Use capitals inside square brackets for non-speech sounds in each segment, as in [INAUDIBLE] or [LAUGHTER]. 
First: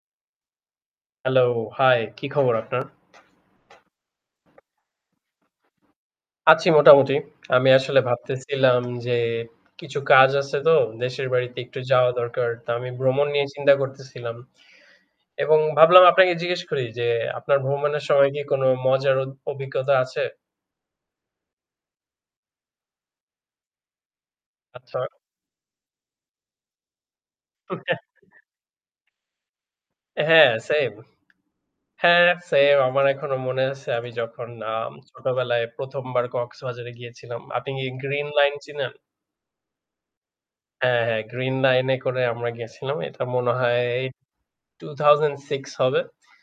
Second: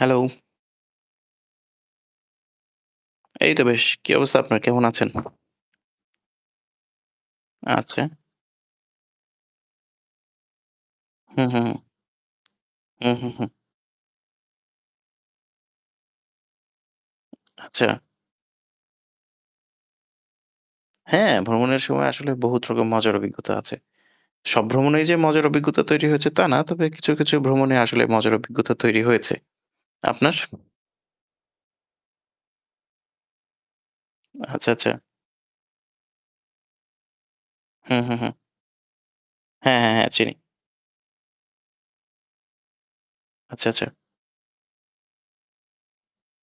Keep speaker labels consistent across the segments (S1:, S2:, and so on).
S1: Hello.
S2: Hello, হায় কি খবর আপনার?
S1: এই তো বেশ। কী অবস্থা আপনার? কেমন আছেন?
S2: আছি মোটামুটি। আমি আসলে
S1: আচ্ছা।
S2: ভাবতেছিলাম যে কিছু কাজ আছে তো দেশের
S1: হু,
S2: বাড়িতে
S1: হু, হু।
S2: একটু যাওয়া দরকার। তো আমি
S1: হু,
S2: ভ্রমণ
S1: হু, হু।
S2: নিয়ে চিন্তা করতেছিলাম। এবং ভাবলাম আপনাকে জিজ্ঞেস করি যে আপনার
S1: আচ্ছা।
S2: ভ্রমণের সময় কি কোনো মজার অ অভিজ্ঞতা আছে?
S1: হ্যাঁ, ভ্রমণের সময় আসলে বহুতরকম মজার অভিজ্ঞতা আছে। সব
S2: আচ্ছা।
S1: ভ্রমণেই যে মজার অভিজ্ঞতা তৈরি হয়েছে তা না। তবে কিছু কিছু ভ্রমণে
S2: [CHUCKLES]
S1: আসলে মজার অভিজ্ঞতা তৈরি হয়েছে।
S2: অ্যা
S1: আপনার?
S2: হ্যাঁ, সেইম। হ্যাঁ, সেইম আমার এখনো মনে আছে আমি যখন
S1: আচ্ছা, আচ্ছা।
S2: আম ছোটবেলায় ১ম বার কক্সবাজারে গিয়েছিলাম। আপনি কি
S1: হু, হু,
S2: গ্রিন
S1: হু।
S2: লাইন চিনেন?
S1: হ্যাঁ, হ্যাঁ, হ্যাঁ, চিনি।
S2: হ্যাঁ, হ্যাঁ, গ্রিন লাইন এ করে আমরা গেছিলাম। এটা মনে
S1: আচ্ছা,
S2: হয়
S1: আচ্ছা।
S2: 2006 হবে।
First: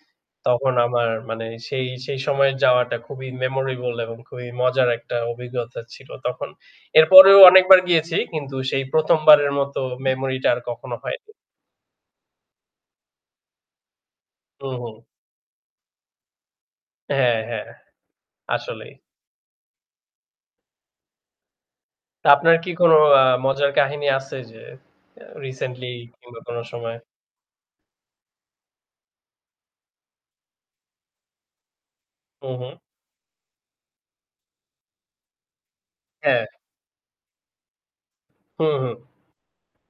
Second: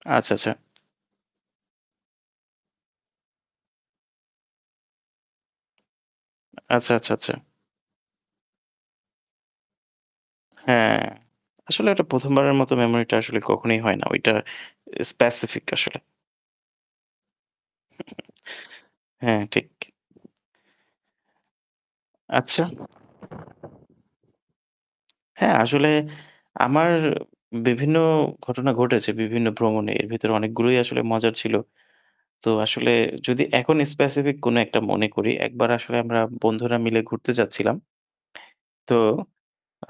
S1: আচ্ছা, আচ্ছা।
S2: তখন আমার মানে সেই সেই সময়ের যাওয়াটা খুবই মেমোরেবল এবং খুবই মজার একটা অভিজ্ঞতা ছিল তখন।
S1: আচ্ছা, আচ্ছা, আচ্ছা।
S2: এরপরেও অনেকবার গিয়েছি কিন্তু সেই ১ম বারের মত মেমোরি টা আর কখনো
S1: হ্যাঁ।
S2: হয়নি।
S1: আসলে এটা ১ম বারের মত মেমোরিটা আসলে কখনোই হয় না। ওইটা
S2: হুম, হুম।
S1: স্পেসিফিক আসলে।
S2: হ্যাঁ, হ্যাঁ। আসলেই।
S1: [CHUCKLES] হ্যাঁ, ঠিক।
S2: তো আপনার
S1: আচ্ছা।
S2: কি কোনো আ মজার কাহিনী আছে যে
S1: হ্যাঁ,
S2: রিসেন্টলি
S1: আসলে
S2: কিংবা কোন
S1: আমার
S2: সময়?
S1: বিভিন্ন ঘটনা ঘটেছে বিভিন্ন ভ্রমণে। এর ভেতরে অনেকগুলোই আসলে মজার ছিল।
S2: হু,
S1: তো
S2: হু।
S1: আসলে যদি এখন স্পেসিফিক কোনো একটা মনে করি একবার আসলে আমরা
S2: হ্যাঁ।
S1: বন্ধুরা মিলে ঘুরতে যাচ্ছিলাম
S2: হুম,
S1: [SMACKS LIPS] তো
S2: হুম।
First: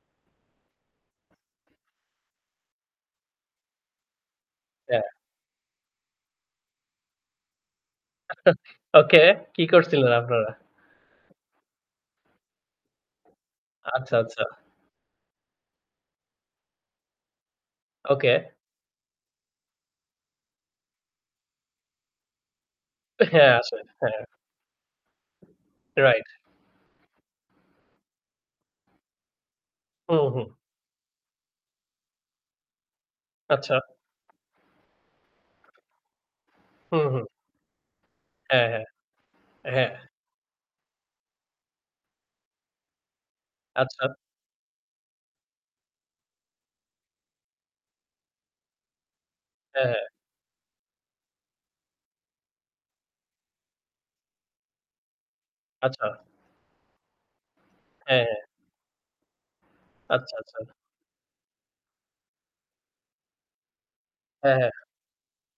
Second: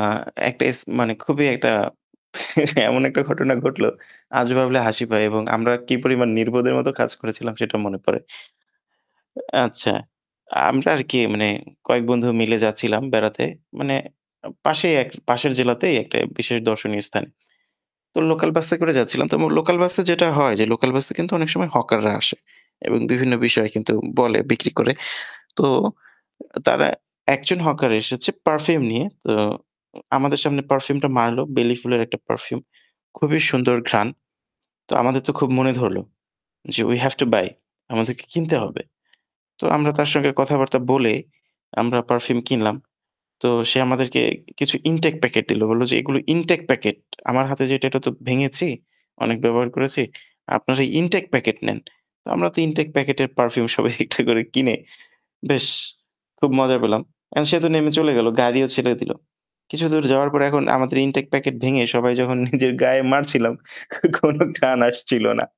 S1: আ একটা এস মানে খুবই একটা এমন একটা ঘটনা ঘটলো আজ ভাবলে হাসি
S2: হ্যাঁ।
S1: পায় এবং আমরা কি পরিমাণ নির্বোধের মত কাজ করেছিলাম সেটা মনে পড়ে।
S2: [CHUCKLES] ওকে
S1: অ্যা
S2: কি
S1: আচ্ছা,
S2: করছিলেন আপনারা?
S1: আমরা আর কি মানে কয়েক বন্ধু মিলে যাচ্ছিলাম বেড়াতে। মানে
S2: আচ্ছা, আচ্ছা।
S1: আ পাশেই পাশের জেলাতেই একটা বিশেষ দর্শনীয় স্থান। তো
S2: ওকে।
S1: লোকাল বাসে করে যাচ্ছিলাম। লোকাল বাসে যেটা হয় যে লোকাল বাসে কিন্তু অনেক সময় হকাররা আসে এবং বিভিন্ন
S2: হ্যাঁ,
S1: বিষয়
S2: আসে হ্যাঁ।
S1: বলে বিক্রি করে। তো
S2: রাইট।
S1: তারা একজন হকার এসেছে পারফিউম নিয়ে। তো
S2: হুম,
S1: আমাদের
S2: হুম।
S1: সামনে পারফিউম টা মারলো বেলি ফুলের একটা পারফিউম। খুবই
S2: আচ্ছা।
S1: সুন্দর ঘ্রাণ। তো আমাদের তো খুব মনে ধরল যে we
S2: hmm,
S1: have
S2: hmm.
S1: To buy আমাদেরকে কিনতে
S2: হ্যাঁ, হ্যাঁ,
S1: হবে। তো
S2: হ্যাঁ।
S1: আমরা তার সঙ্গে কথাবার্তা বলে আমরা পারফিউম কিনলাম। তো সে
S2: আচ্ছা।
S1: আমাদেরকে কিছু ইনটেক প্যাকেট দিল। বলল যে এগুলো ইনটেক প্যাকেট। আমার হাতে যেটা এটা তো ভেঙেছি, অনেক ব্যবহার
S2: হ্যাঁ, হ্যাঁ।
S1: করেছি। আপনারা ইনটেক প্যাকেট নেন। আমরা তো ইনটেক প্যাকেটের পারফিউম সবাই একটা করে কিনে বেশ
S2: আচ্ছা।
S1: খুব মজা পেলাম। অ্যা সে তো নেমে চলে গেল।
S2: হ্যাঁ।
S1: গাড়িও ছেড়ে দিল। কিছুদূর যাওয়ার
S2: আচ্ছা,
S1: পর
S2: আচ্ছা।
S1: এখন আমাদের ইনটেক প্যাকেট ভেঙে সবাই যখন নিজের গায়ে মারছিলাম কোনো
S2: হ্যাঁ, হ্যাঁ।
S1: ঘ্রাণ আসছিল না।